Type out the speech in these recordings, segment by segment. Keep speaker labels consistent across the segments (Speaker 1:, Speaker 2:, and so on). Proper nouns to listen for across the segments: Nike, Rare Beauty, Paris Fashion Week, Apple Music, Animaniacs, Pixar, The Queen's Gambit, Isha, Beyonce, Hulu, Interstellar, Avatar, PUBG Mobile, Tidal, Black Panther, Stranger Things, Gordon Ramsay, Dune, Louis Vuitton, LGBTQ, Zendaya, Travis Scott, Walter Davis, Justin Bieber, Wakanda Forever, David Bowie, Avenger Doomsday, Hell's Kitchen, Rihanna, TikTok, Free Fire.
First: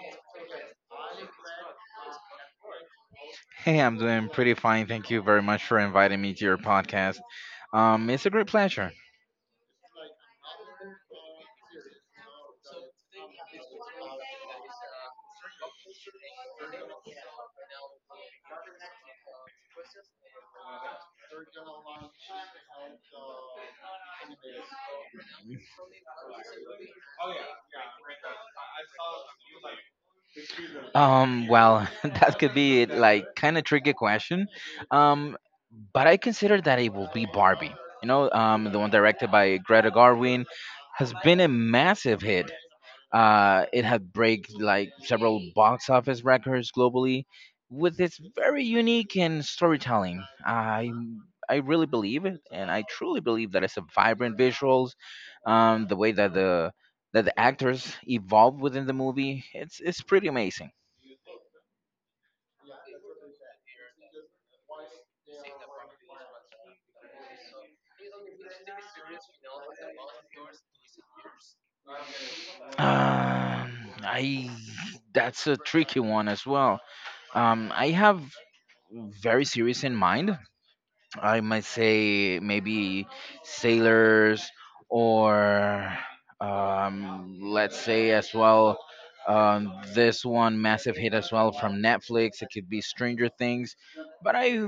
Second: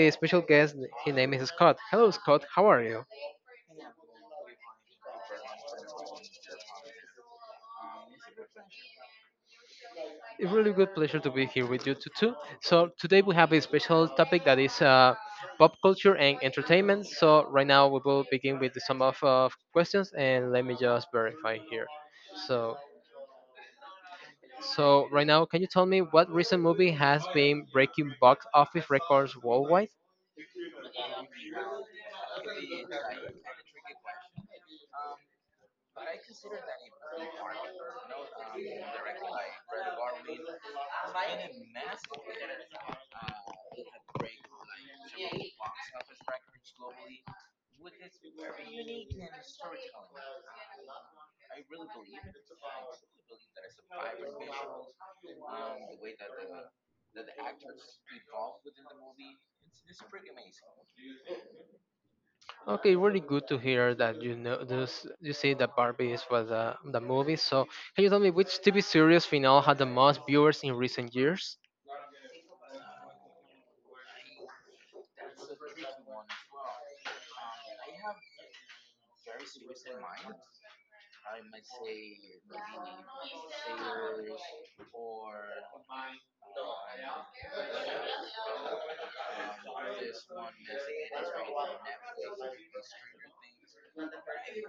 Speaker 1: a special guest. His name is Scott. Hello, Scott. How are you?
Speaker 2: Hey, I'm doing pretty fine. Thank you very much for inviting me to your podcast. It's a great pleasure.
Speaker 1: It's really good pleasure to be here with you too. So today we have a special topic that is pop culture and entertainment. So right now we will begin with some of questions, and let me just verify here. So so right now, can you tell me what recent movie has been breaking box office records worldwide?
Speaker 2: That could be like kind of tricky question. Um, but I consider that it will be Barbie. The one directed by Greta Garwin has been a massive hit. It had break like several box office records globally with its very unique and storytelling. I really believe it, and I truly believe that it's a vibrant visuals, the way that the actors evolve within the movie. It's pretty amazing.
Speaker 1: Okay, really good to hear that you know this. You say that Barbie is was the movie. So can you tell me which TV series finale had the most viewers in recent years?
Speaker 2: Um, I That's a tricky one as well. I have very serious in mind. I might say maybe sailors or let's say as well, this one massive hit as well from Netflix. It could be Stranger Things, but I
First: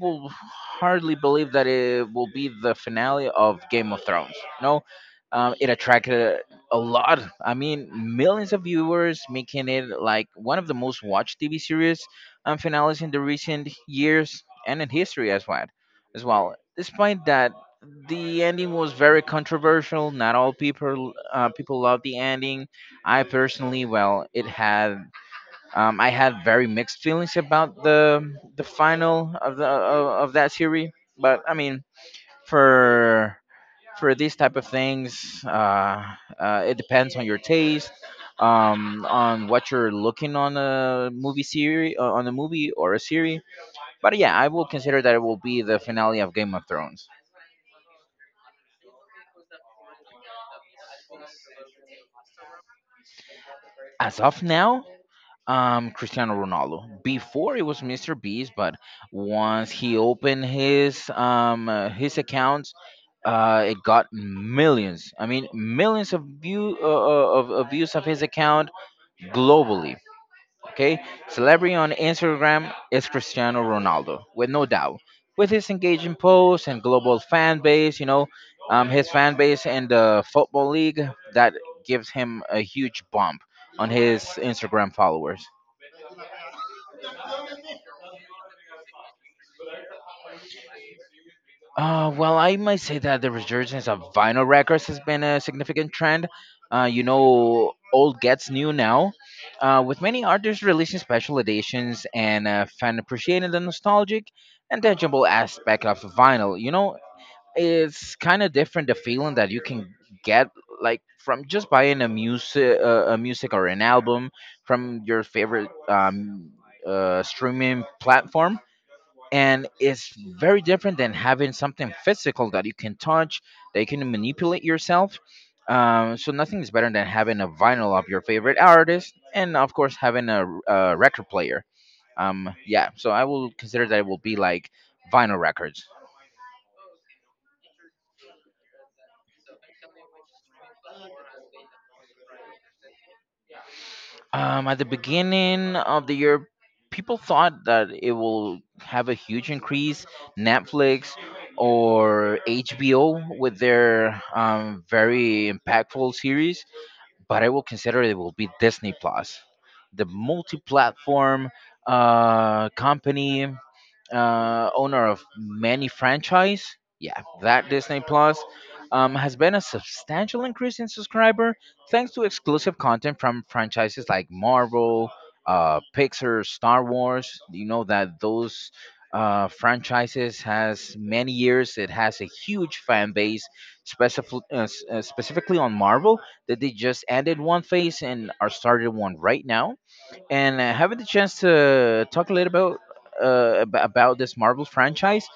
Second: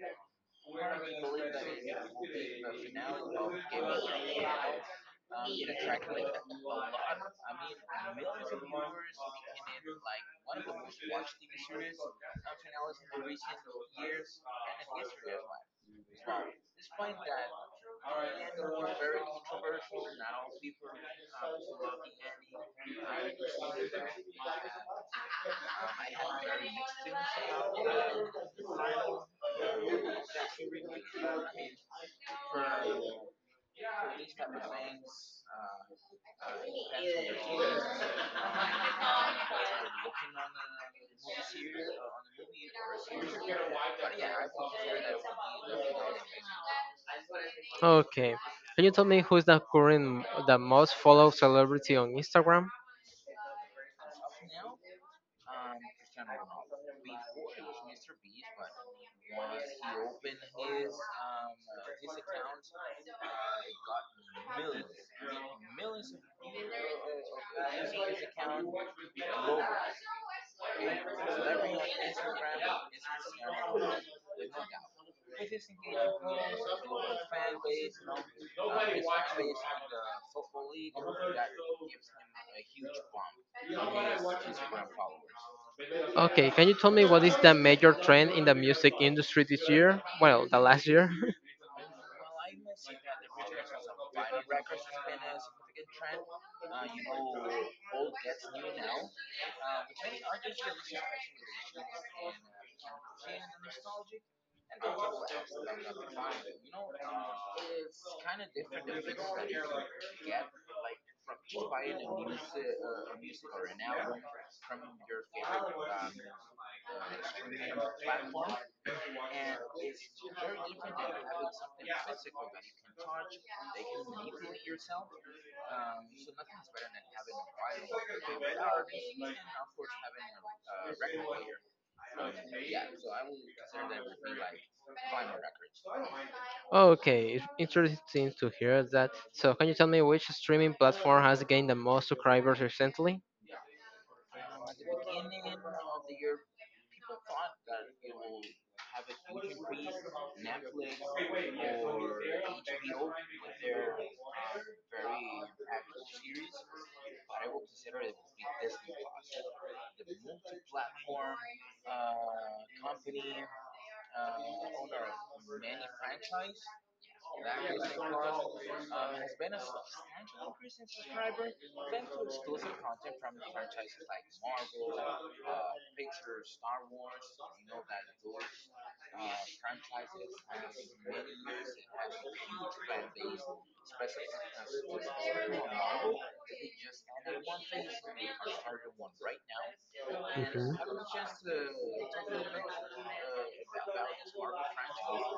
Speaker 2: will hardly believe that it will be the finale of Game of Thrones. No, It attracted a lot. I mean, millions of viewers, making it like one of the most watched TV series and finales in the recent years and in history as well. Despite that, the ending was very controversial. Not all people people loved the ending. I personally, well, it had, I had very mixed feelings about the final of that series. But I mean, for for these type of things, it depends on your taste. On what you're looking on a movie series, on a movie or a series, but yeah, I will consider that it will be the finale of Game of Thrones.
Speaker 1: Okay, can you tell me who is the current the most followed celebrity on Instagram?
Speaker 2: As of now, Cristiano Ronaldo. Before it was Mr. Beast, but once he opened his accounts, it got millions. I mean, millions of view of views of his account globally. Okay, celebrity on Instagram is Cristiano Ronaldo, with no doubt. With his engaging posts and global fan base, you know, his fan base in the football league that gives him a huge bump on his Instagram followers.
Speaker 1: Okay, can you tell me what is the major trend in the music industry this year? Well, the last year.
Speaker 2: I might say that the resurgence of vinyl records has been a significant trend. You know, old gets new now, with many artists releasing special editions and fan appreciating the nostalgic and tangible aspect of vinyl. You know, it's kind of different the feeling that you can get like from just buying a music or an album from your favorite streaming platform, and it's very different than having something physical that you can touch, that you can manipulate yourself. So nothing is better than having a vinyl of your favorite artist, and of course having a record player. Yeah, so I will consider that it will be like vinyl records.
Speaker 1: Okay, it's interesting to hear that. So, can you tell me which streaming platform has gained the most subscribers recently?
Speaker 2: At the beginning of the year, people thought that it will have a huge increase, Netflix or HBO with their very impactful series, but I will consider it will be Disney Plus, the multi-platform company, owner of many franchise. Yeah, that Disney Plus has been a substantial increase in subscriber thanks to exclusive content from franchises like Marvel, Pixar, Star Wars. You know that those franchises has many years. It has a huge fan base, specifically on Marvel, that they just ended one phase and are started one right now. And having the chance to talk a little about about this Marvel franchise,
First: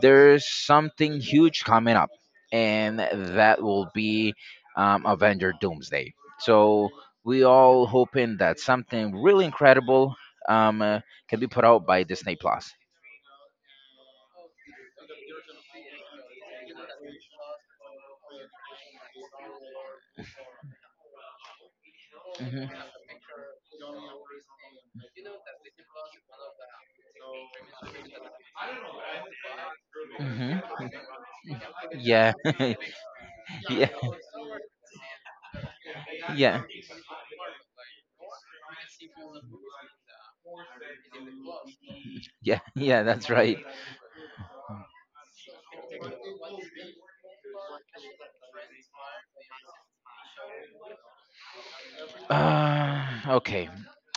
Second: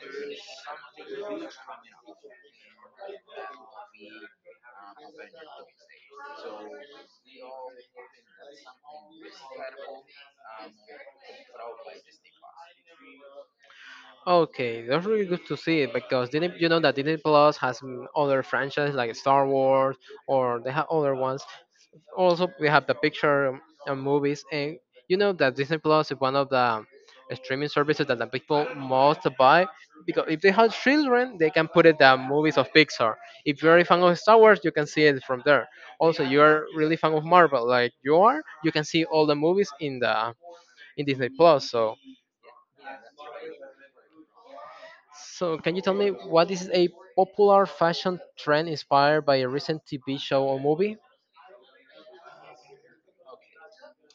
Speaker 2: there's something huge coming up, and that will be Avenger Doomsday. So we all hoping that something really incredible um, uh, can be put out by Disney Plus.
Speaker 1: Okay, that's really good to see it because Disney, you know that Disney Plus has other franchises like Star Wars, or they have other ones. Also
Speaker 2: Mhm.
Speaker 1: we have the picture movies, and you know that Disney Plus is one of the streaming services that the people most buy, because if
Speaker 2: Mhm.
Speaker 1: they have children they can put it the
Speaker 2: Yeah.
Speaker 1: movies of Pixar. If you're a
Speaker 2: Yeah.
Speaker 1: fan of Star Wars you can see it from there. Also,
Speaker 2: Yeah.
Speaker 1: you're really fan of Marvel, like you are, you can see all the movies in the in Disney Plus. so
Speaker 2: Yeah. Yeah. That's right.
Speaker 1: so can you tell me what is a popular fashion trend inspired by a recent TV show or movie?
Speaker 2: Uh, okay.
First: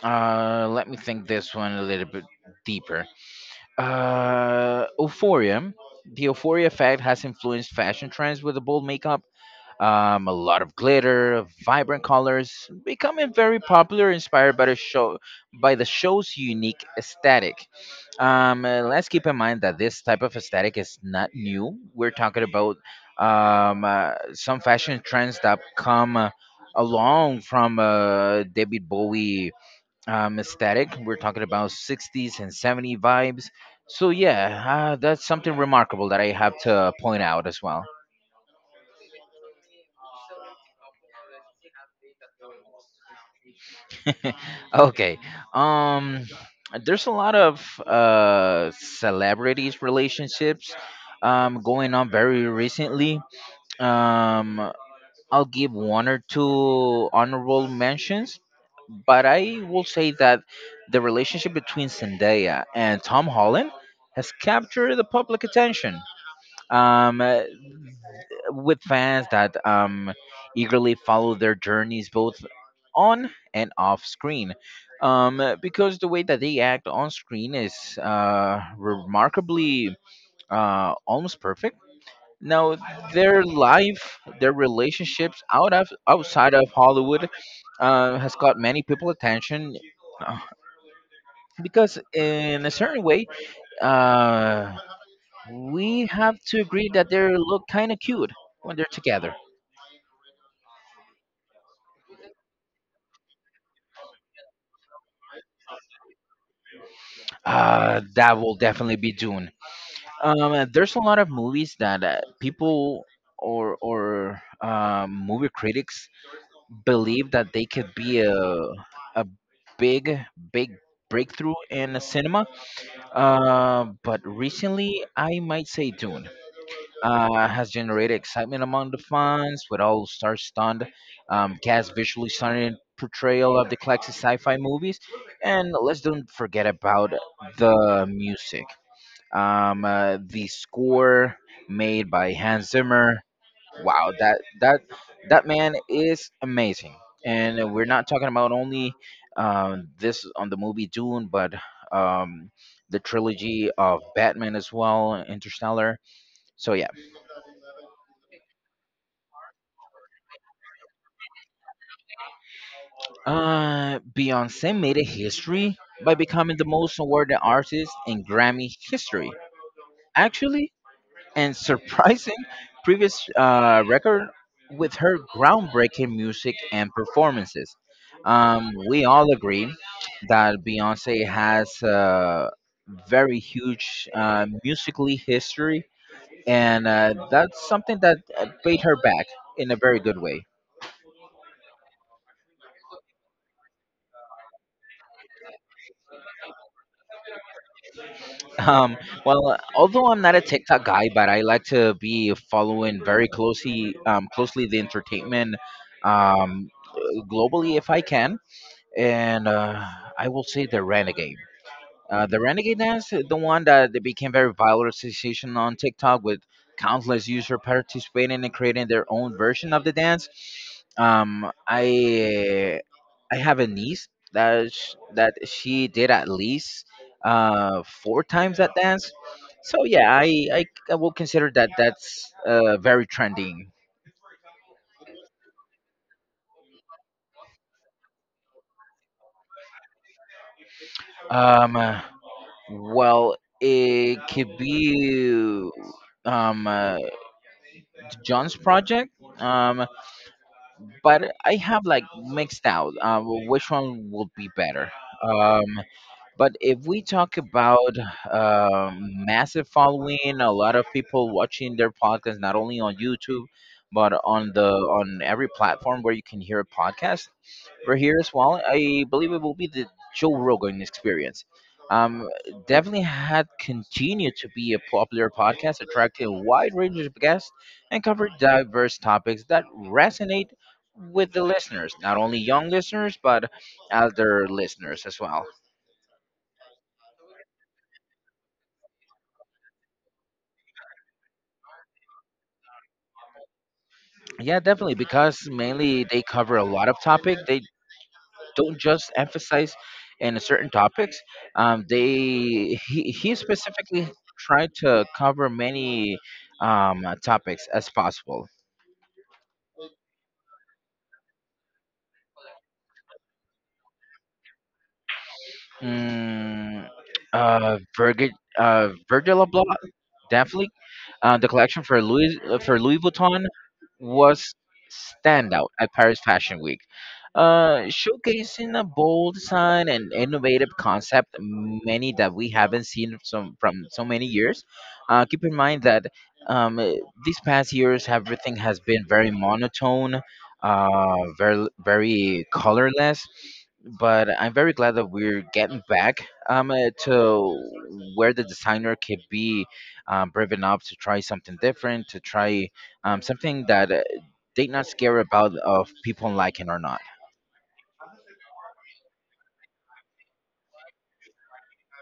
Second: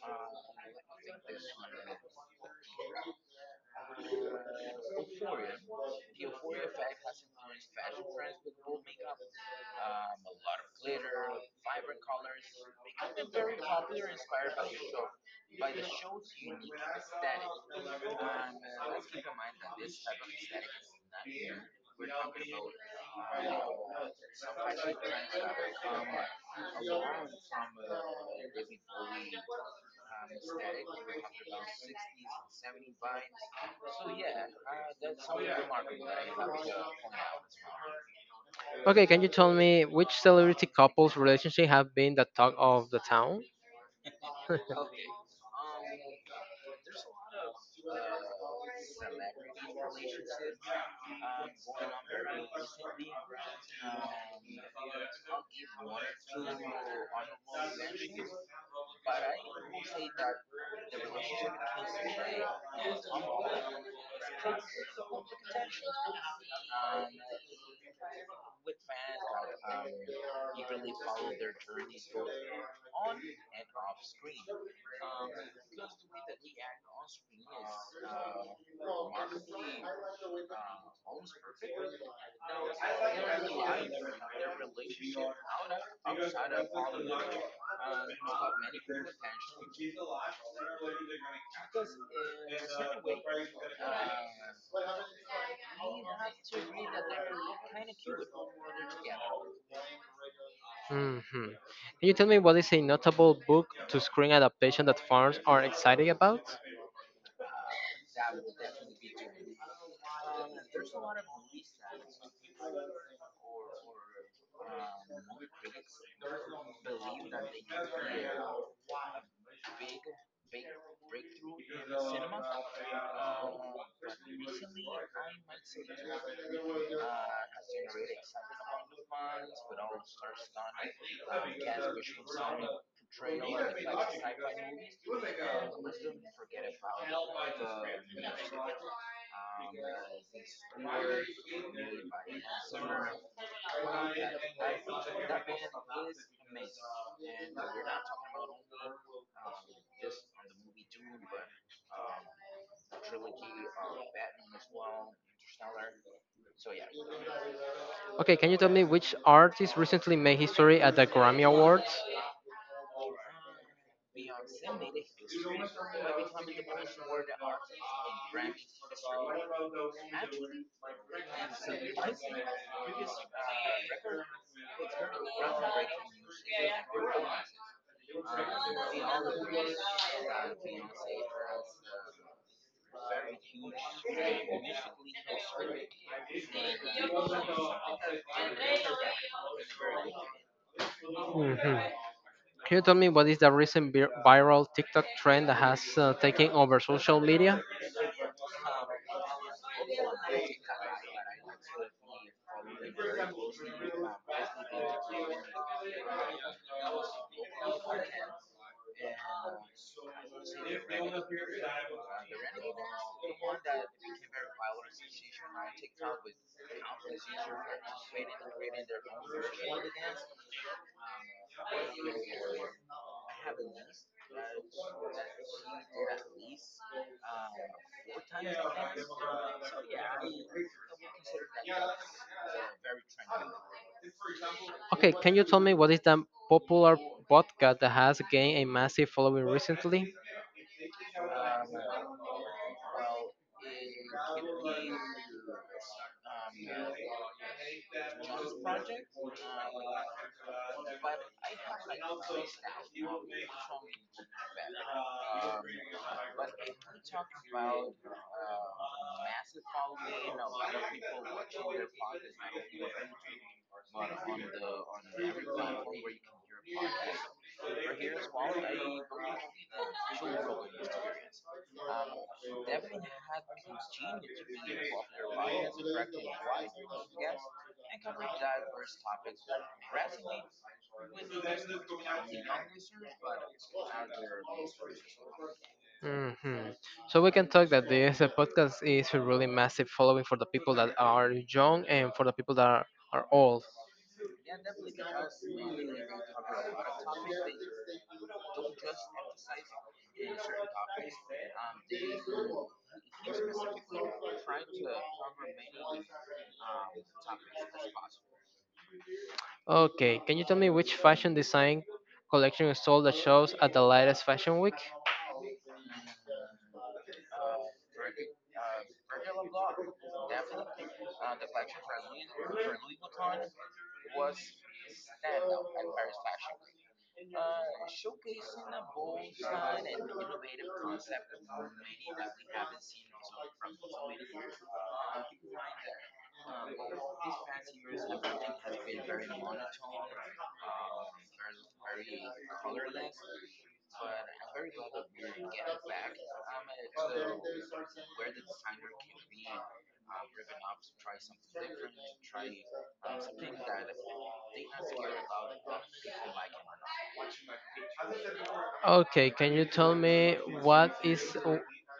Speaker 2: Uh, Let me think this one a little bit deeper. Euphoria. The euphoria effect has influenced fashion trends with a bold makeup, a lot of glitter, vibrant colors, becoming very popular, inspired by the show, by the show's unique aesthetic. Let's keep in mind that this type of aesthetic is not new. We're talking about some fashion trends that come, along from David Bowie aesthetic. We're talking about 60s and 70s vibes. So yeah, that's something remarkable that I have to point out as well.
Speaker 1: Okay, can you tell me which celebrity couples relationship have been the talk of the town?
Speaker 2: Okay. Um, there's a lot of celebrities relationships going on very recently. Um, I'll give one or two honorable mentions, but I will say that the relationship between Zendaya and Tom Holland has captured the public attention. Um, uh, with fans that, eagerly follow their journeys both on and off screen. Because the way that they act on screen is remarkably almost perfect. Now, their life, their relationships outside of Hollywood has got many people attention, uh, because, in a certain way, uh, we have to agree that they look kind of cute when they're together.
Speaker 1: Hmm. Can you tell me what is a notable book to screen adaptation that fans are excited about?
Speaker 2: That will definitely be Dune. There's a lot of movies that people or movie critics believe that they could be a big, big breakthrough in the cinema. But recently, I might say Dune has generated excitement among the fans with all star-studded cast, visually stunning portrayal of the classic sci-fi movies, and let's don't forget about the music. The score made by Hans Zimmer. Wow, that man is amazing. And we're not talking about only this on the movie Dune, but um, the trilogy of Batman as well, Interstellar. So yeah,
Speaker 1: Okay, can you tell me which artist recently made history at the Grammy Awards?
Speaker 2: Beyonce made a history by becoming the most awarded artist in Grammy history. Actually, and surprising previous record with her groundbreaking music and performances. We all agree that Beyonce has a very huge musically history, and that's something that paid her back in a very good way.
Speaker 1: Can you tell me what is the recent viral TikTok trend that has taken over social media?
Speaker 2: Um, Although I'm not a TikTok guy, but I like to be following very closely, closely the entertainment um, globally if I can. And I will say the Renegade. The Renegade dance, the one that they became very viral sensation on TikTok with countless users participating and creating their own version of the dance. Um, I I have a niece that she did at least four times that dance. So yeah, I will consider that that's very trending.
Speaker 1: Okay, can you tell me what is that popular podcast that has gained a massive following recently?
Speaker 2: Um, Well, it could be um, uh, John's project, um, but I have like mixed out which one would be better. Um, but if we talk about massive following, a lot of people watching their podcast not only on YouTube, but on every platform where you can hear a podcast. We're here as well. I believe it will be the Joe Rogan experience. Um, Definitely had continued to be a popular podcast, attracting a wide range of guests and covered diverse topics that resonate with the listeners, not only young listeners, but elder listeners as well.
Speaker 1: Hmm. So we can talk that this podcast is a really massive following for the people that are young and for the people that are old.
Speaker 2: Yeah, definitely, because mainly they cover a lot of topic. They don't just emphasize in certain topics. They He specifically tried to cover many topics as possible.
Speaker 1: Okay, can you tell me which fashion design collection is sold that shows at the latest fashion week?
Speaker 2: Mm, uh, Virgil, Virgil Abloh definitely. The collection for Louis Vuitton was standout at Paris Fashion Week, showcasing a bold design and innovative concept, many that we haven't seen from so many years. Keep in mind that um, eh, these past years, everything has been very monotone, very colorless. But I'm very glad that we're getting back, to where the designer can be brave enough to try something different, to try something that they not scared about of people liking or not.
Speaker 1: Okay, can you tell me what is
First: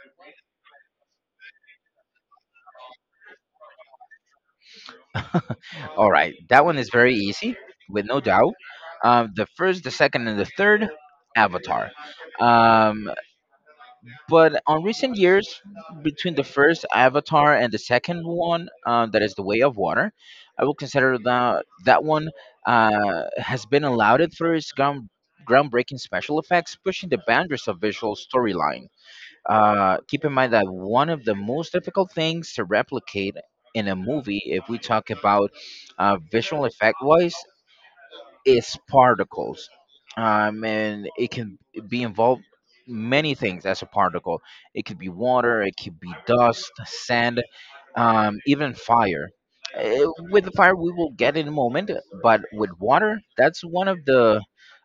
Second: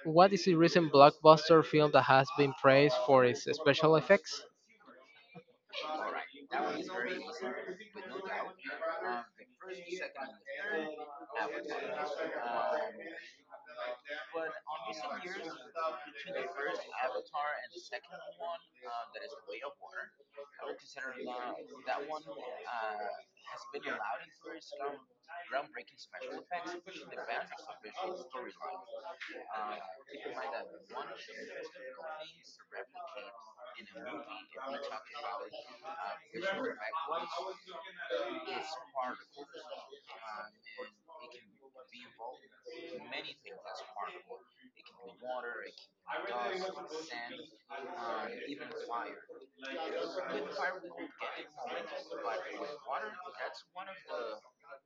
Speaker 1: what is the recent blockbuster film that has been praised for its special effects?
Speaker 2: All right, that one is very easy, with no doubt. The first, the second, and the third, Avatar. Um, but on recent years, between the first Avatar and the second one, that is The Way of Water, I would consider that that one has been allowed for its groundbreaking special effects, pushing the boundaries of visual storyline. Keep in mind that one of the most difficult things to replicate in a movie, if we talk about, visual effect wise, is particles, and it can be involved many things as a particle. It could be water, it could be dust sand, even fire. With the fire we will get in a moment, but with water that's one of the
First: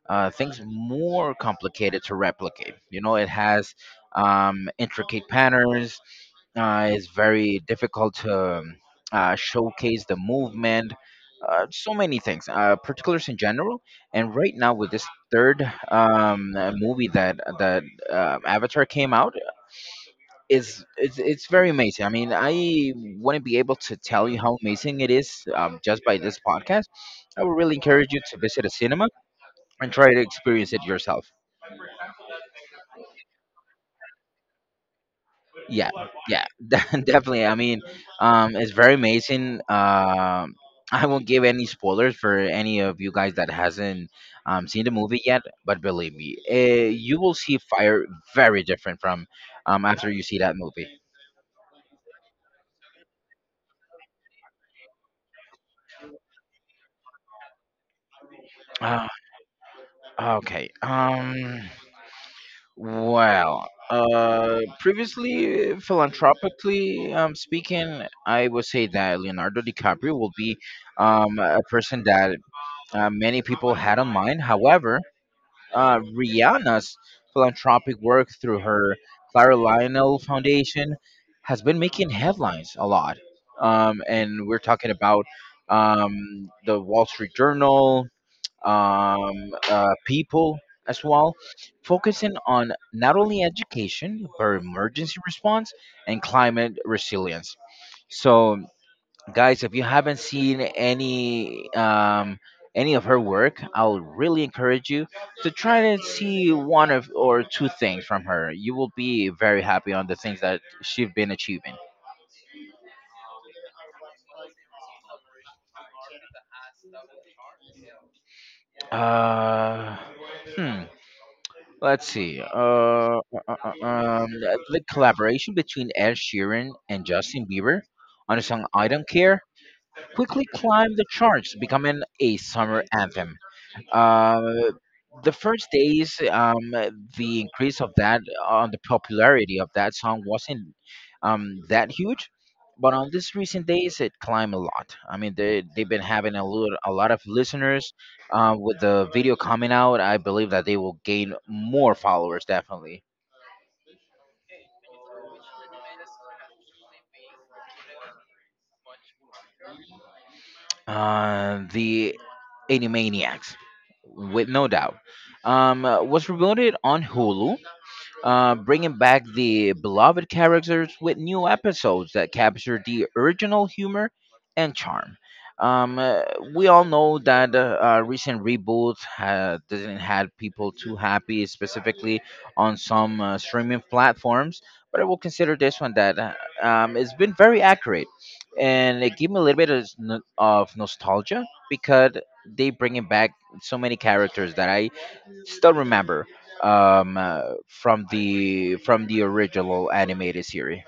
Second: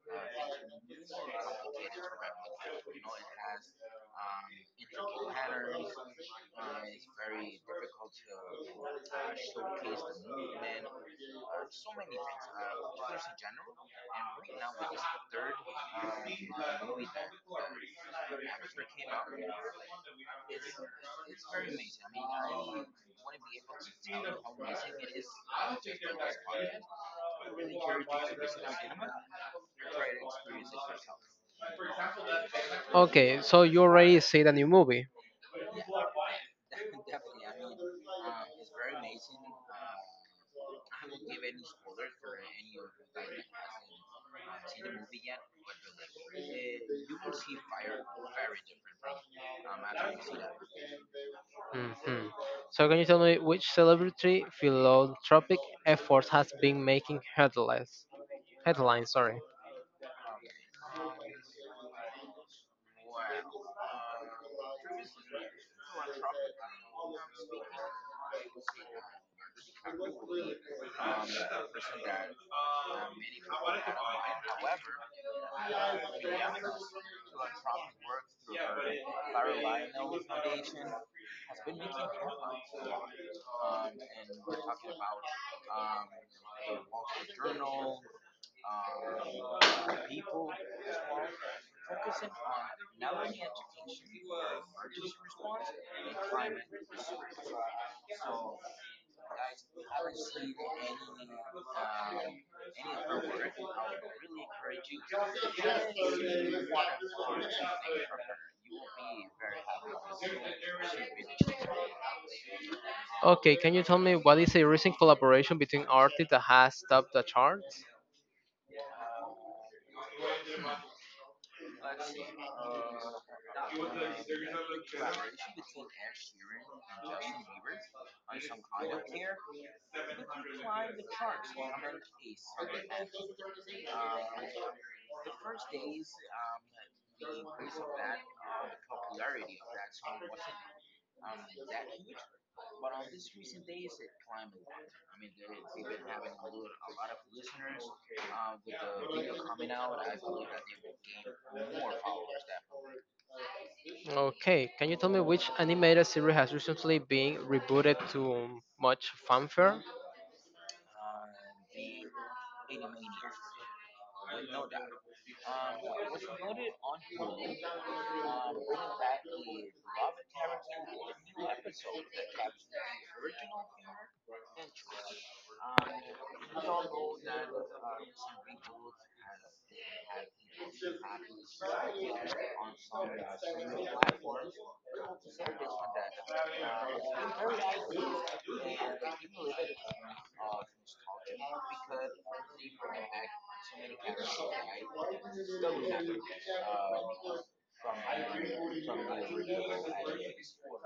Speaker 2: things more complicated to replicate. You know, it has um, intricate patterns. It's very difficult to showcase the movement, so many things, particulars in general. And right now with this third movie that Avatar came out, it's very amazing. I mean, I wouldn't be able to tell you how amazing it is, just by this podcast. I would really encourage you to visit a cinema and try to experience it yourself.
Speaker 1: Okay, so you already see the new movie.
Speaker 2: Yeah, yeah. Definitely, I mean, it's very amazing, I won't give any spoilers for any of you guys that hasn't seen the movie yet. But believe me, you will see fire very different from, after you see that movie.
Speaker 1: Hmm. So can you tell me which celebrity philanthropic effort has been making headlines?
Speaker 2: uh,
Speaker 1: Headlines, sorry.
Speaker 2: okay. Well, previously, philanthropically speaking, I would say that Leonardo DiCaprio will be a person that many people had on mind. However, Rihanna's philanthropic work through her Clara Lionel Foundation has been making headlines a lot. And we're talking about, the Wall Street Journal, um, People as well, focusing on not only education, but emergency response and climate resilience. So, guys, if you haven't seen any, any of her work, I'll really encourage you to try and see one of or two things from her. You will be very happy on the things that she's been achieving.
Speaker 1: Okay, can you tell me what is a recent collaboration between artists that has topped the charts?
Speaker 2: uh hmm let's see, uh, uh, um the collaboration between Ed Sheeran and Justin Bieber on the song I Don't Care quickly climbed the charts, becoming a summer anthem. Uh, the first days, the increase of that on the popularity of that song wasn't that huge. But on these recent days, it climbed a lot. I mean, they've been having a lot of listeners. With the video coming out, I believe that they will gain more followers definitely.
Speaker 1: Okay, can you tell me which animated series has recently been rebooted to much fanfare?
Speaker 2: The Animaniacs, with no doubt, was revealed on Hulu, bringing back the beloved characters with new episodes that capture the original humor and charm. Um, uh, we all know that recent reboots didn't had people too happy, specifically on some streaming platforms. But I will consider this one that it's been very accurate, and it gave me a little bit of, of nostalgia, because they bringing back so many characters that I still remember, um, uh, from the original animated series.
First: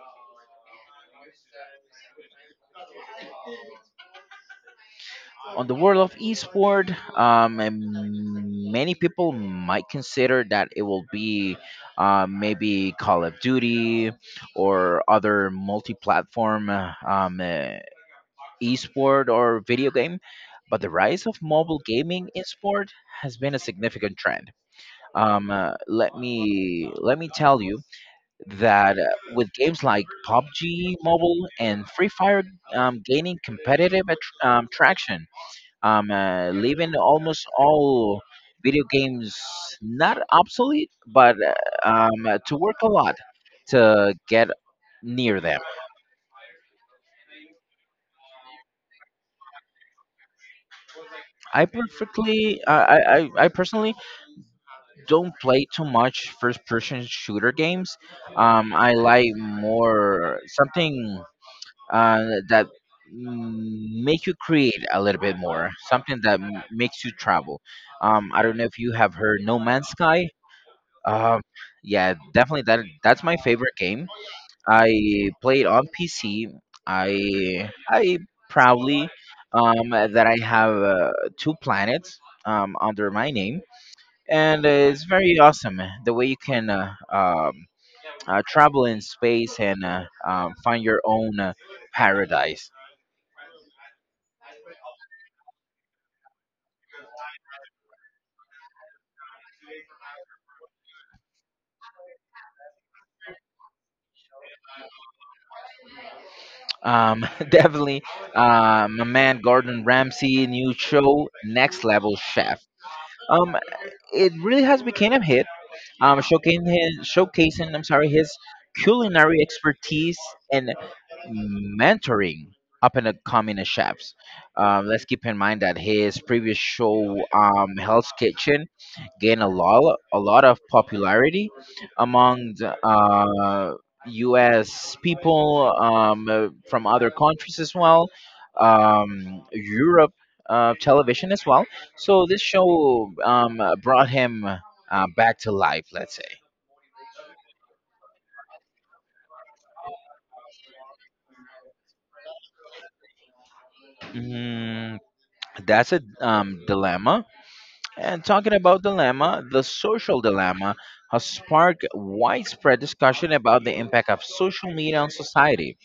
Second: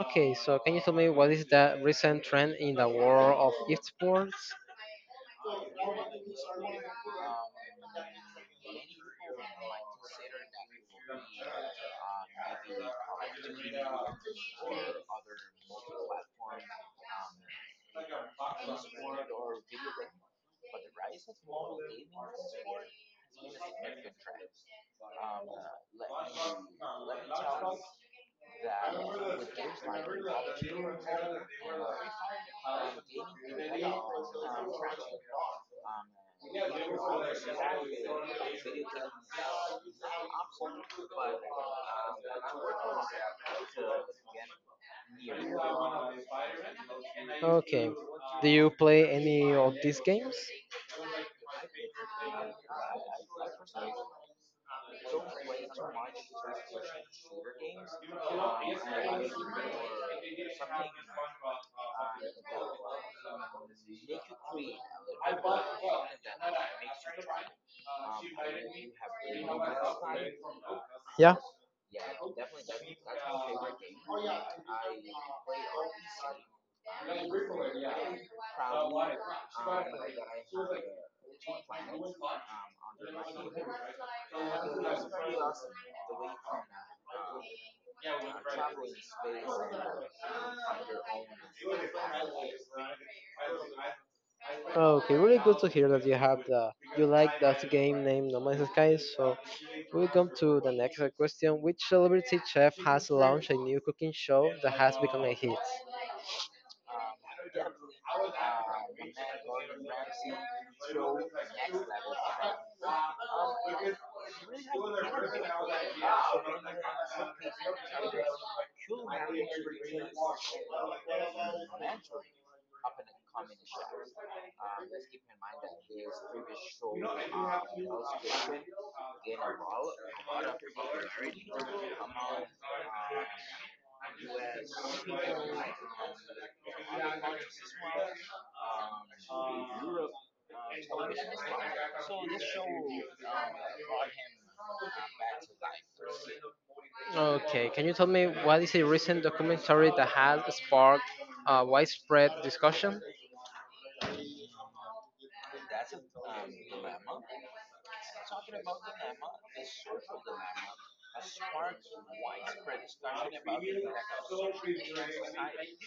Speaker 1: Okay, so can you tell me what is the recent trend in the world of esports?
Speaker 2: On the world of esport, and many people might consider that it will be, maybe Call of Duty or other multi-platform esport or video game. But the rise of mobile gaming in sport has been a significant trend. Let me tell you that, with games like PUBG Mobile and Free Fire, gaining competitive attr traction, leaving almost all video games not obsolete, but, to work a lot to get near them.
Speaker 1: Okay. Do you play any of these games?
Speaker 2: I perfectly, I personally don't play too much first-person shooter games. I like more something, uh, that make you create a little bit more, something that makes you travel. I don't know if you have heard No Man's Sky. Um, yeah, definitely that's my favorite game. I played on PC. I proudly, that I have two planets under my name, and, it's very awesome the way you can travel in space and find your own paradise.
Speaker 1: Okay, really good to hear that you have the you like that game named No Man's Sky. So we come to the next question. Which celebrity chef has launched a new cooking show that has become a hit?
Speaker 2: Definitely, my man Gordon Ramsay new show, Next Level Chef. Um, it really has become a hit. Showcasing, I'm sorry, his culinary expertise and mentoring up and coming chefs. Let's keep in mind that his previous show, Hell's Kitchen, gained a lot of popularity among the, U.S. people, from other countries as well, Europe, television as well. So this show, brought him, back to life, let's say.
Speaker 1: Okay, can you tell me what is a recent documentary that has sparked widespread discussion?
Speaker 2: Mm, that's a dilemma. And talking about dilemma, the social dilemma has sparked widespread discussion about the impact of social media on society.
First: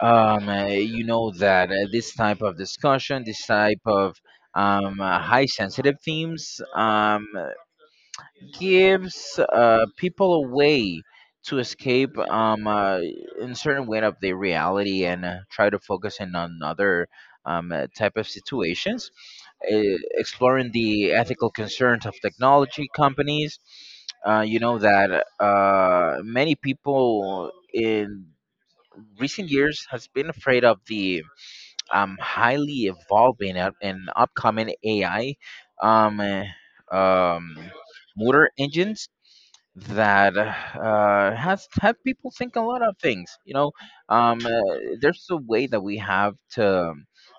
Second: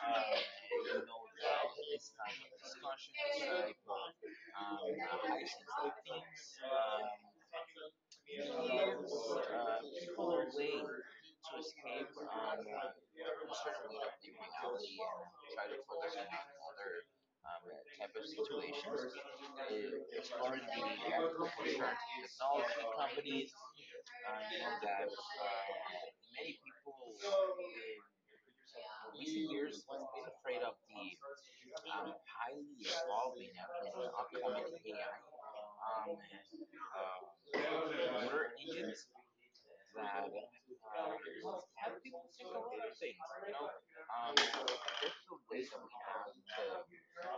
Speaker 2: You know that, this type of discussion, this type of high sensitive themes, gives people a way to escape, in certain way of their reality, and try to focus in on other type of situations, uh, exploring the ethical concerns of technology companies. You know that, many people in recent years has been afraid of the highly evolving and upcoming AI, um, uh, um, motor engines, that has had people think a lot of things. You know, um, uh, there's a way that we have to,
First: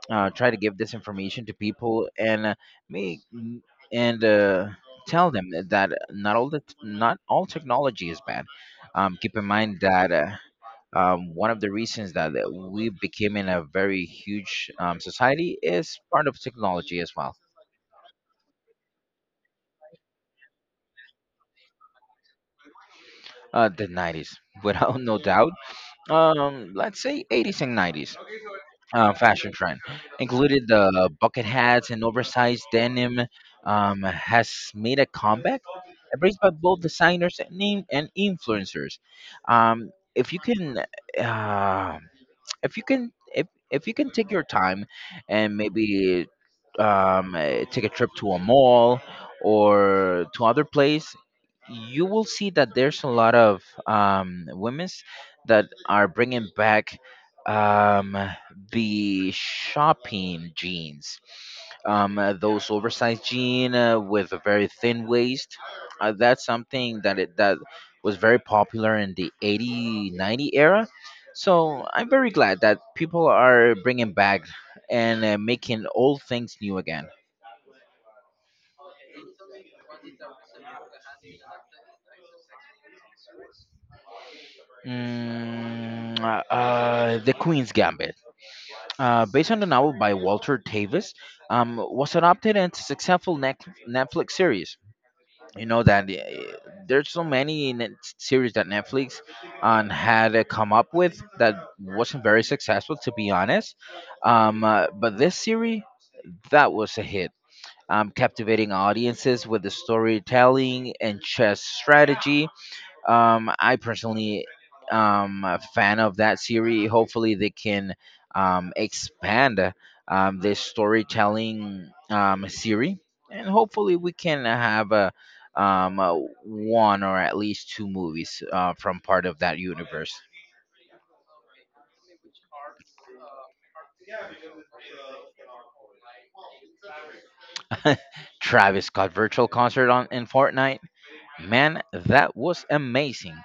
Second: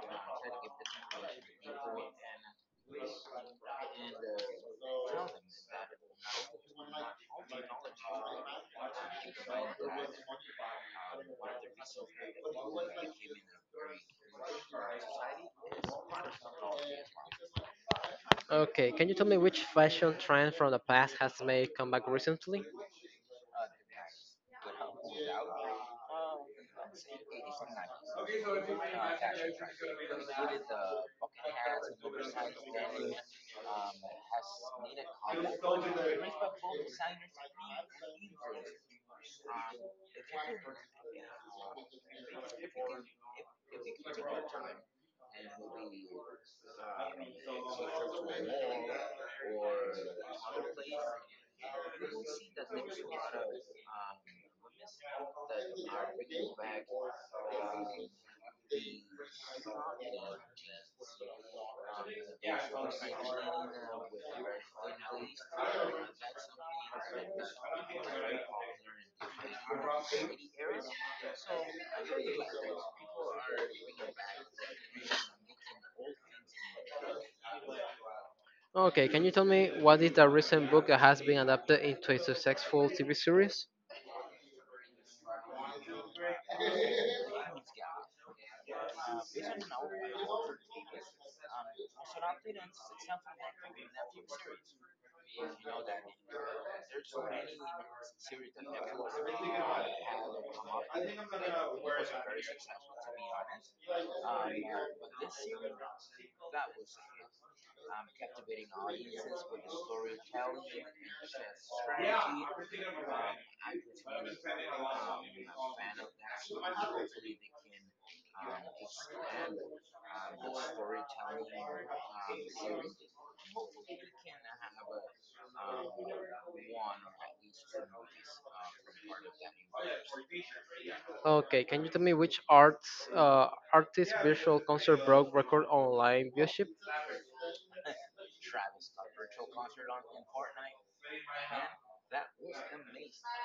Speaker 2: try to give this information to people, and make, and tell them that not all technology is bad. Keep in mind that. One of the reasons that we became in a very huge, society is part of technology as well.
Speaker 1: Okay, can you tell me which fashion trend from the past has made comeback recently?
Speaker 2: The 90s, without no doubt. Let's say 80s and 90s, fashion trend included the bucket hats and oversized denim, has made a comeback, embraced by both designers and, and influencers. um, if you can uh, if if you can take your time and maybe, take a trip to a mall or to other place. You will see that there's a lot of women's that are bringing back, um, the shopping jeans, those oversized jean, with a very thin waist. That's something that was very popular in the 80 90 era. So I'm very glad that people are bringing back and making old things new again.
Speaker 1: Okay, can you tell me what is the recent book that has been adapted into a successful TV series?
Speaker 2: The Queen's Gambit, based on the novel by Walter Davis, was adopted into a successful Netflix series. You know that, there's so many series that Netflix, had come up with that wasn't very successful, to be honest. But this series, that was a hit, captivating audiences with the storytelling and chess strategy. I personally am a fan of that series. Hopefully, they can, expand, this storytelling, series, and hopefully, we can have a, um uh, one or at least two movies, from part of that universe.
Speaker 1: Okay, can you tell me which arts artist virtual concert broke record online viewership?
Speaker 2: Travis Scott virtual concert on in Fortnite. Man, that was amazing.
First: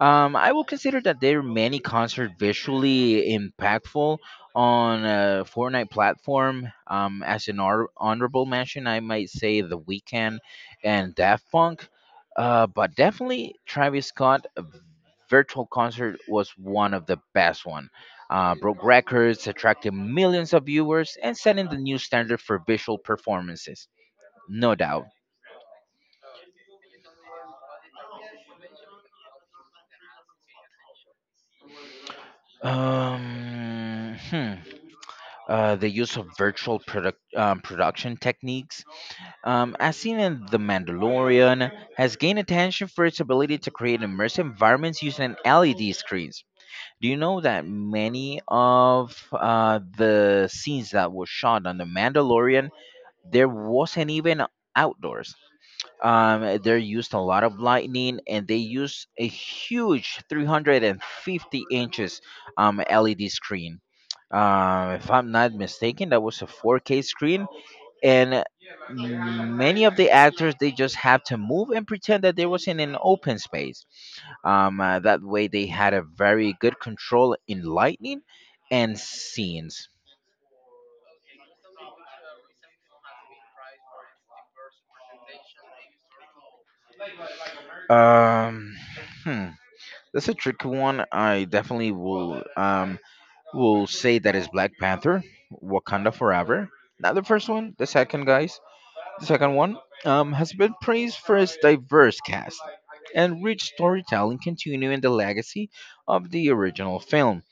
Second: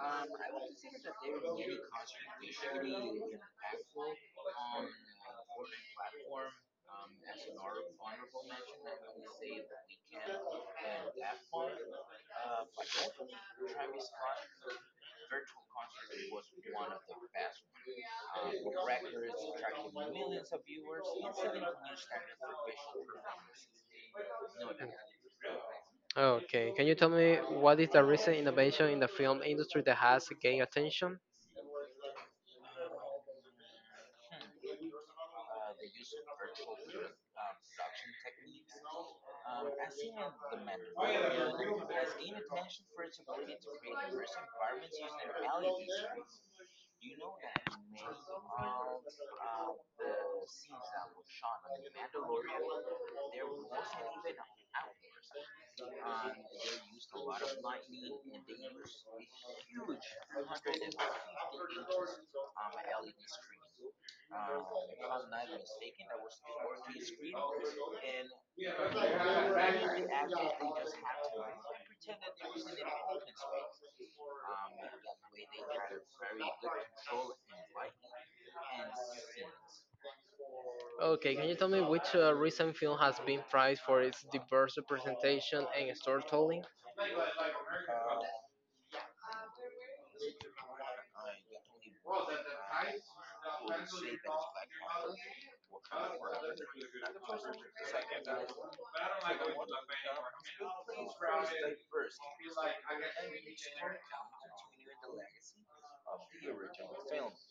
Speaker 2: I will consider that their many concert visually impactful on a Fortnite platform. As an honorable mention, I might say The Weeknd and Daft Punk. But definitely Travis Scott, virtual concert was one of the best one. Broke records, attracted millions of viewers, and setting the new standard for visual performances. No doubt.
Speaker 1: Okay, can you tell me what is the recent innovation in the film industry that has gained attention?
Speaker 2: Um, hmm. The use of virtual production techniques, as seen in The Mandalorian, has gained attention for its ability to create immersive environments using LED screens. Do you know that many of, the scenes that were shot on The Mandalorian, there wasn't even outdoors? They used a lot of lightning and they used a huge 350 inches, LED screen, if I'm not mistaken, that was a 4K screen, and many of the actors they just have to move and pretend that they was in an open space. That way, they had a very good control in lighting and scenes.
Speaker 1: Okay, can you tell me which recent film has been prized for its diverse representation and storytelling?
Speaker 2: Um, hmm, that's a tricky one. I definitely will say that is Black Panther, Wakanda Forever. Not the first one, the second, guys. The second one, has been praised for its diverse cast and rich storytelling, continuing the legacy of the original film.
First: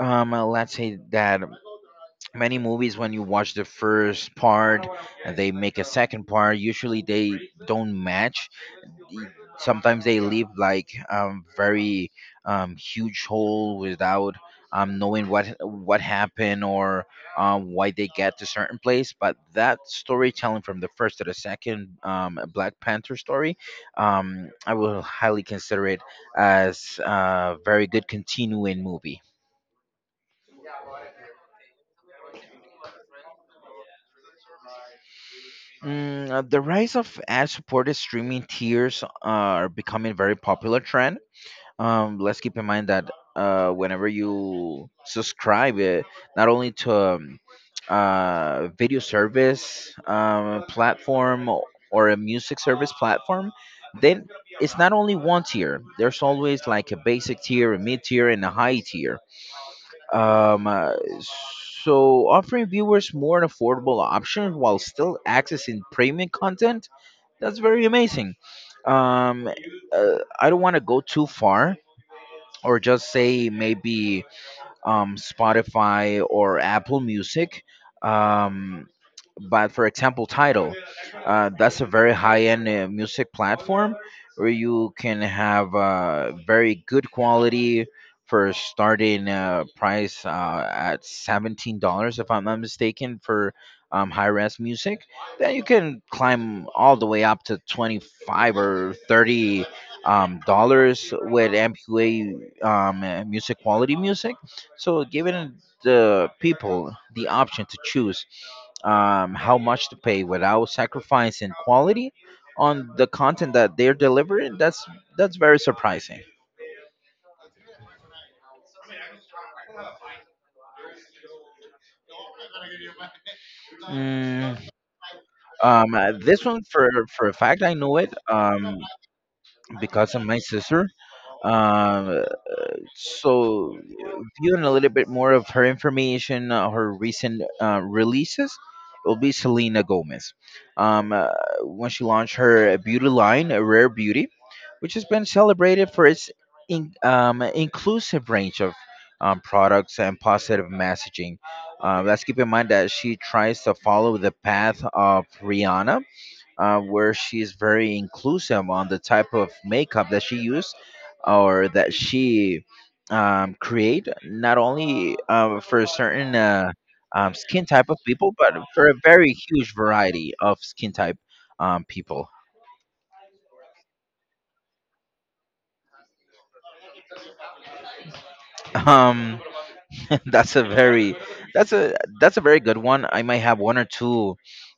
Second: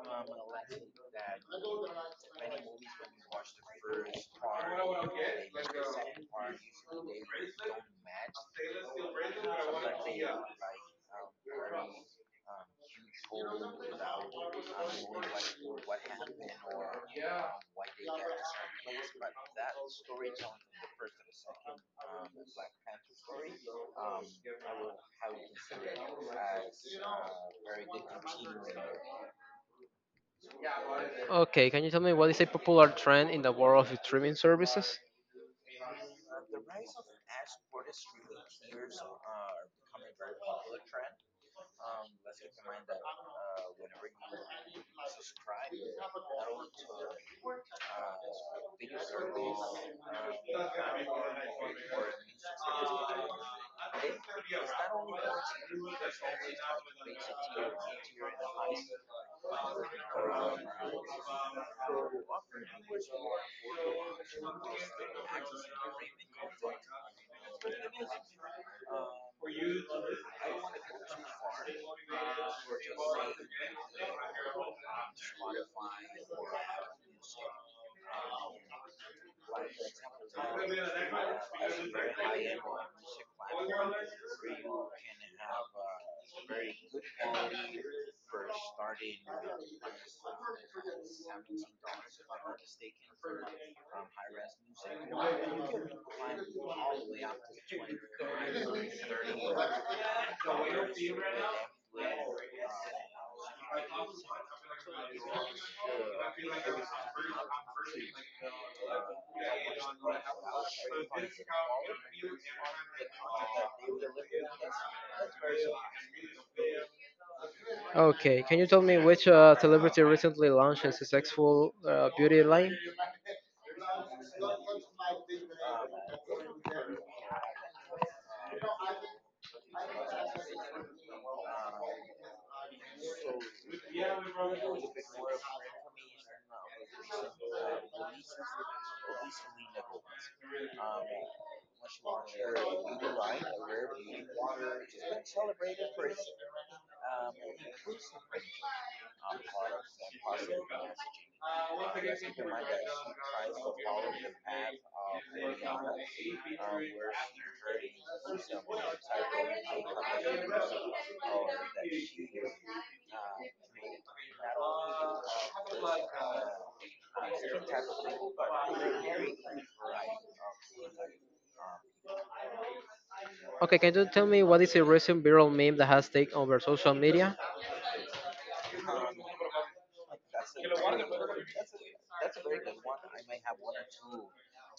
Speaker 2: Let's say that many movies, when you watch the first part, and they make a second part. Usually, they don't match. Sometimes they leave like, very, huge hole without, knowing what happened, or, why they get to certain place. But that storytelling from the first to the second, Black Panther story, I will highly consider it as a very good continuing movie.
Speaker 1: Okay, can you tell me what is a popular trend in the world of streaming services?
Speaker 2: The rise of ad-supported streaming tiers are becoming very popular trend. Let's keep in mind that, whenever you subscribe it, not only to video service, platform, or a music service platform. Then it's not only one tier, there's always like a basic tier, a mid tier, and a high tier. um uh, so offering viewers more affordable options while still accessing premium content. That's very amazing. um I don't want to go too far or just say maybe, Spotify or Apple Music. Um, but for example, Tidal, that's a very high-end, music platform where you can have, very good quality for starting, price, at $17, if I'm not mistaken, for high-res music. Then you can climb all the way up to 25 or 30, dollars with MPA, music quality music. So, giving the people the option to choose, how much to pay without sacrificing quality on the content that they're delivering, that's very surprising.
Speaker 1: Okay, can you tell me which celebrity recently launched a successful beauty line?
Speaker 2: Mm, this one for a fact I know it, because of my sister. Um, So, uh, Viewing a little bit more of her information, her recent releases, it will be Selena Gomez. Um, uh, when she launched her beauty line, Rare Beauty, which has been celebrated for its inclusive range of products and positive messaging. Let's keep in mind that she tries to follow the path of Rihanna, where she's very inclusive on the type of makeup that she used or that she create, not only for a certain skin type of people, but for a very huge variety of skin type people.
Speaker 1: Okay, can you tell me what is a recent viral meme that has taken over social media?
Speaker 2: Um, that's a very that's a very good one. I might have one or two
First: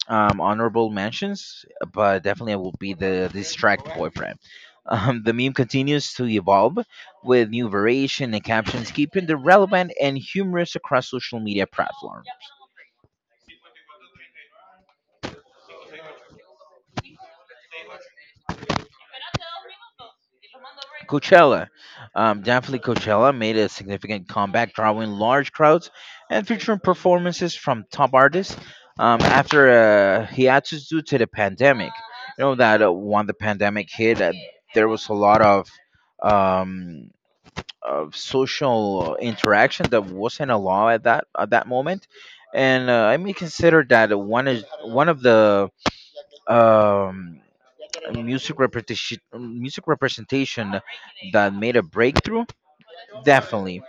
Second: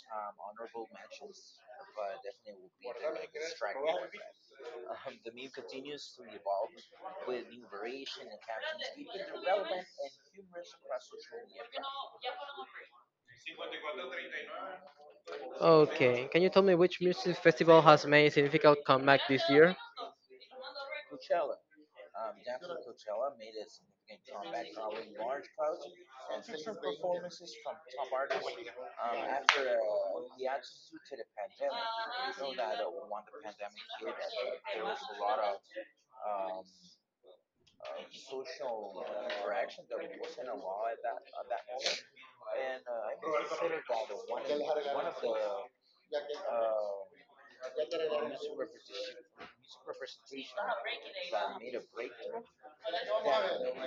Speaker 2: honorable mentions, but definitely I will be the distract boyfriend. The meme continues to evolve with new variation and captions, keeping the relevant and humorous across social media platforms.
Speaker 1: Okay, can you tell me which music festival has made a significant comeback this year?
Speaker 2: Coachella. Definitely Coachella made a significant comeback, drawing large crowds and featuring performances from top artists after a hiatus due to the pandemic. You know that when the pandemic hit, there was a lot um, of social interaction that wasn't allowed at that moment, and I may consider that one is one of the um, music representation that made a breakthrough, definitely,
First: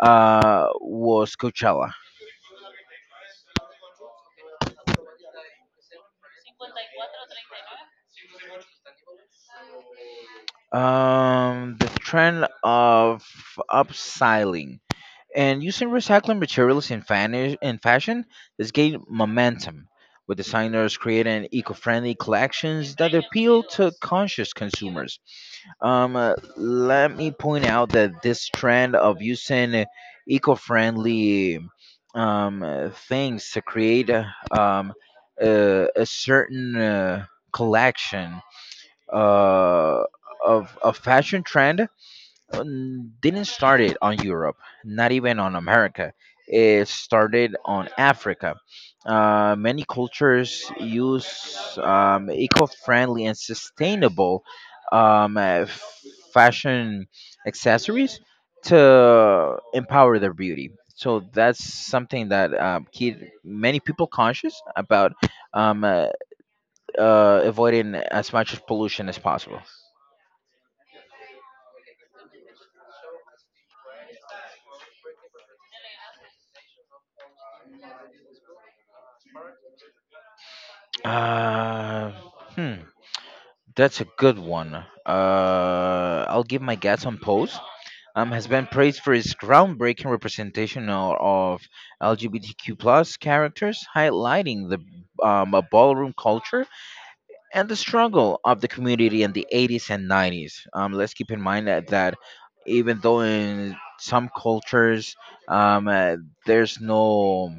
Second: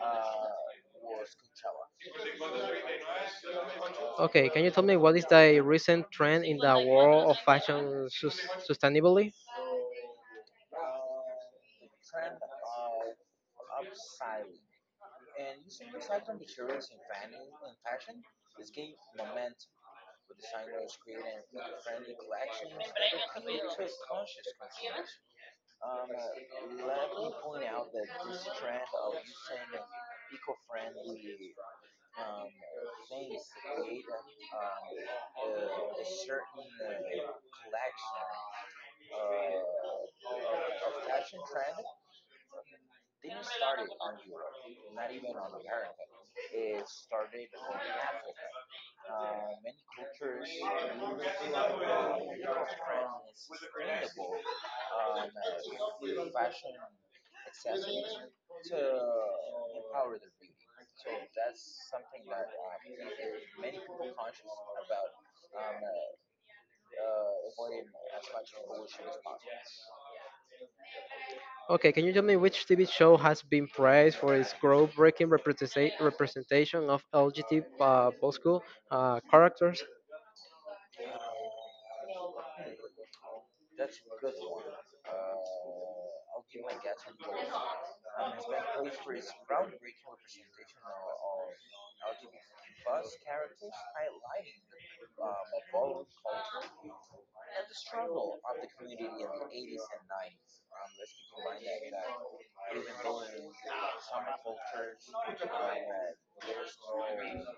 Speaker 2: was Coachella.
Speaker 1: Okay, can you tell me what is the recent trend in the world of fashion sus- sustainability?
Speaker 2: The trend of upcycling and using recycled materials in fashion has gained momentum, with designers creating eco-friendly collections that appeal to conscious consumers. Let me point out that this trend of using eco-friendly things to create a certain collection uh, of a fashion trend didn't start it on Europe, not even on America. It started on Africa. Many cultures use eco-friendly and sustainable um, uh, fashion accessories to empower their beauty. So that's something that keep many people conscious about um, uh, avoiding as much pollution as possible.
Speaker 1: Okay, can you tell me which TV show has been praised for its groundbreaking representation of LGBT Bosco characters?
Speaker 2: Uh, hmm. That's a good one. I'll give my guess on Pose. Has been praised for its groundbreaking representation of LGBTQ plus characters, highlighting the a ballroom culture and the struggle of the community in the 80s and 90s. Let's keep in mind that, even though in some cultures um, uh, there's no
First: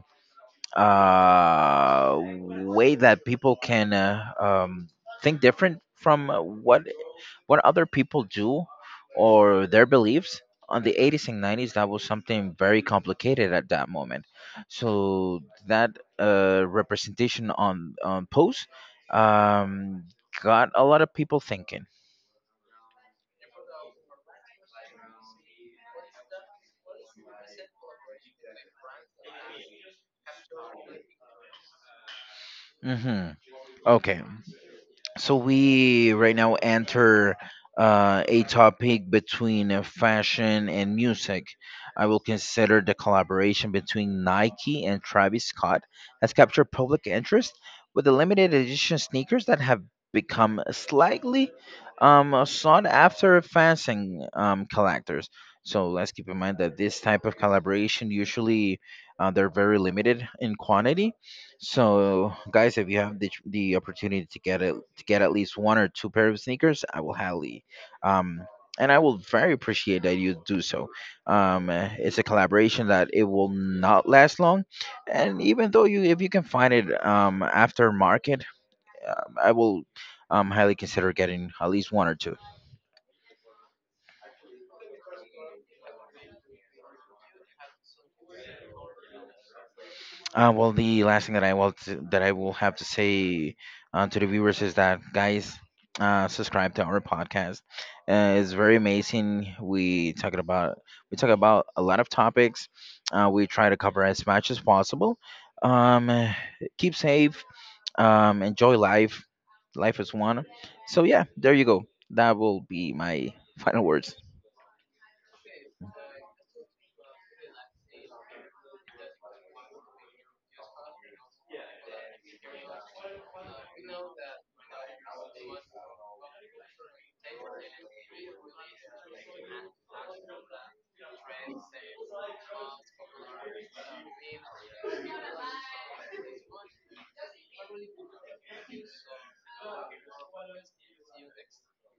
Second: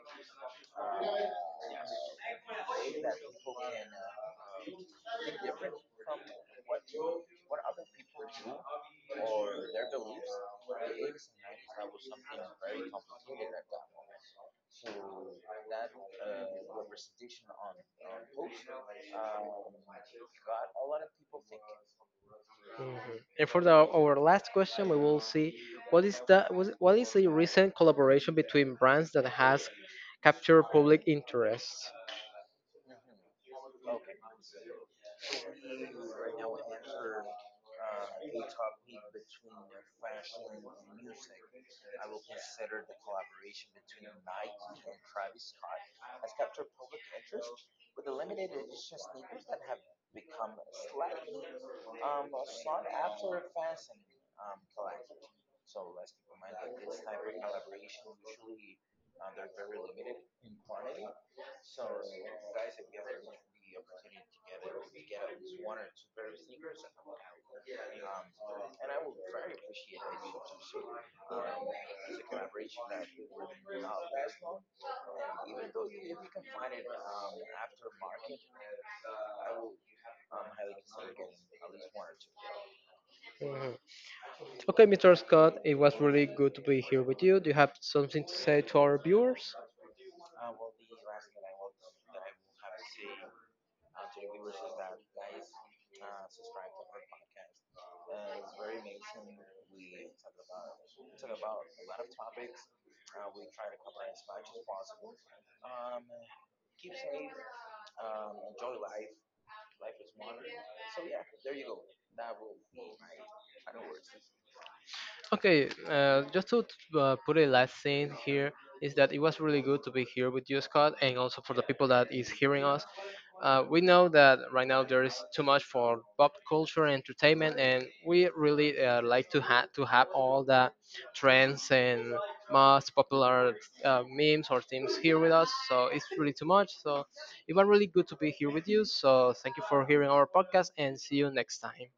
Speaker 2: way that people can think different from what other people do or their beliefs, on the 80s and 90s that was something very complicated at that moment, so that representation on post um, got a lot of people thinking.
Speaker 1: Mhm. And for our last question, we will see what is the what is a recent collaboration between brands that has captured public interest.
Speaker 2: Hmm okay So we right now enter a topic between fashion and music. I will consider the collaboration between Nike and Travis Scott has captured public interest with the limited edition sneakers that have become slightly sought after fashion collectors. So let's keep in mind that this type of collaboration usually they're very limited in quantity, so, guys, if you have the opportunity to get at least one or two pair of sneakers, I will highly, um, and I will very appreciate that you do so. It's a collaboration that it will not last long, and even though you if you can find it after market, I will highly consider getting at least one or two.
Speaker 1: Mhm. Okay, Mr. Scott, it was really good to be here with you. Do you have something to say to our viewers?
Speaker 2: Well, the last thing that that I will have to say to the viewers is that guys, subscribe to our podcast. It's very amazing. We talk about a lot of topics. We try to cover as much as possible. Um, eh, Keep safe. Enjoy life. Life is one. So yeah, there you go. That will be my final words.
Speaker 1: Okay, just to put a last thing here is that it was really good to be here with you, Scott, and also for the people that is hearing us. We know that right now there is too much for pop culture and entertainment, and we really like to have all the trends and most popular memes or themes here with us. So it's really too much. So it was really good to be here with you. So thank you for hearing our podcast, and see you next time.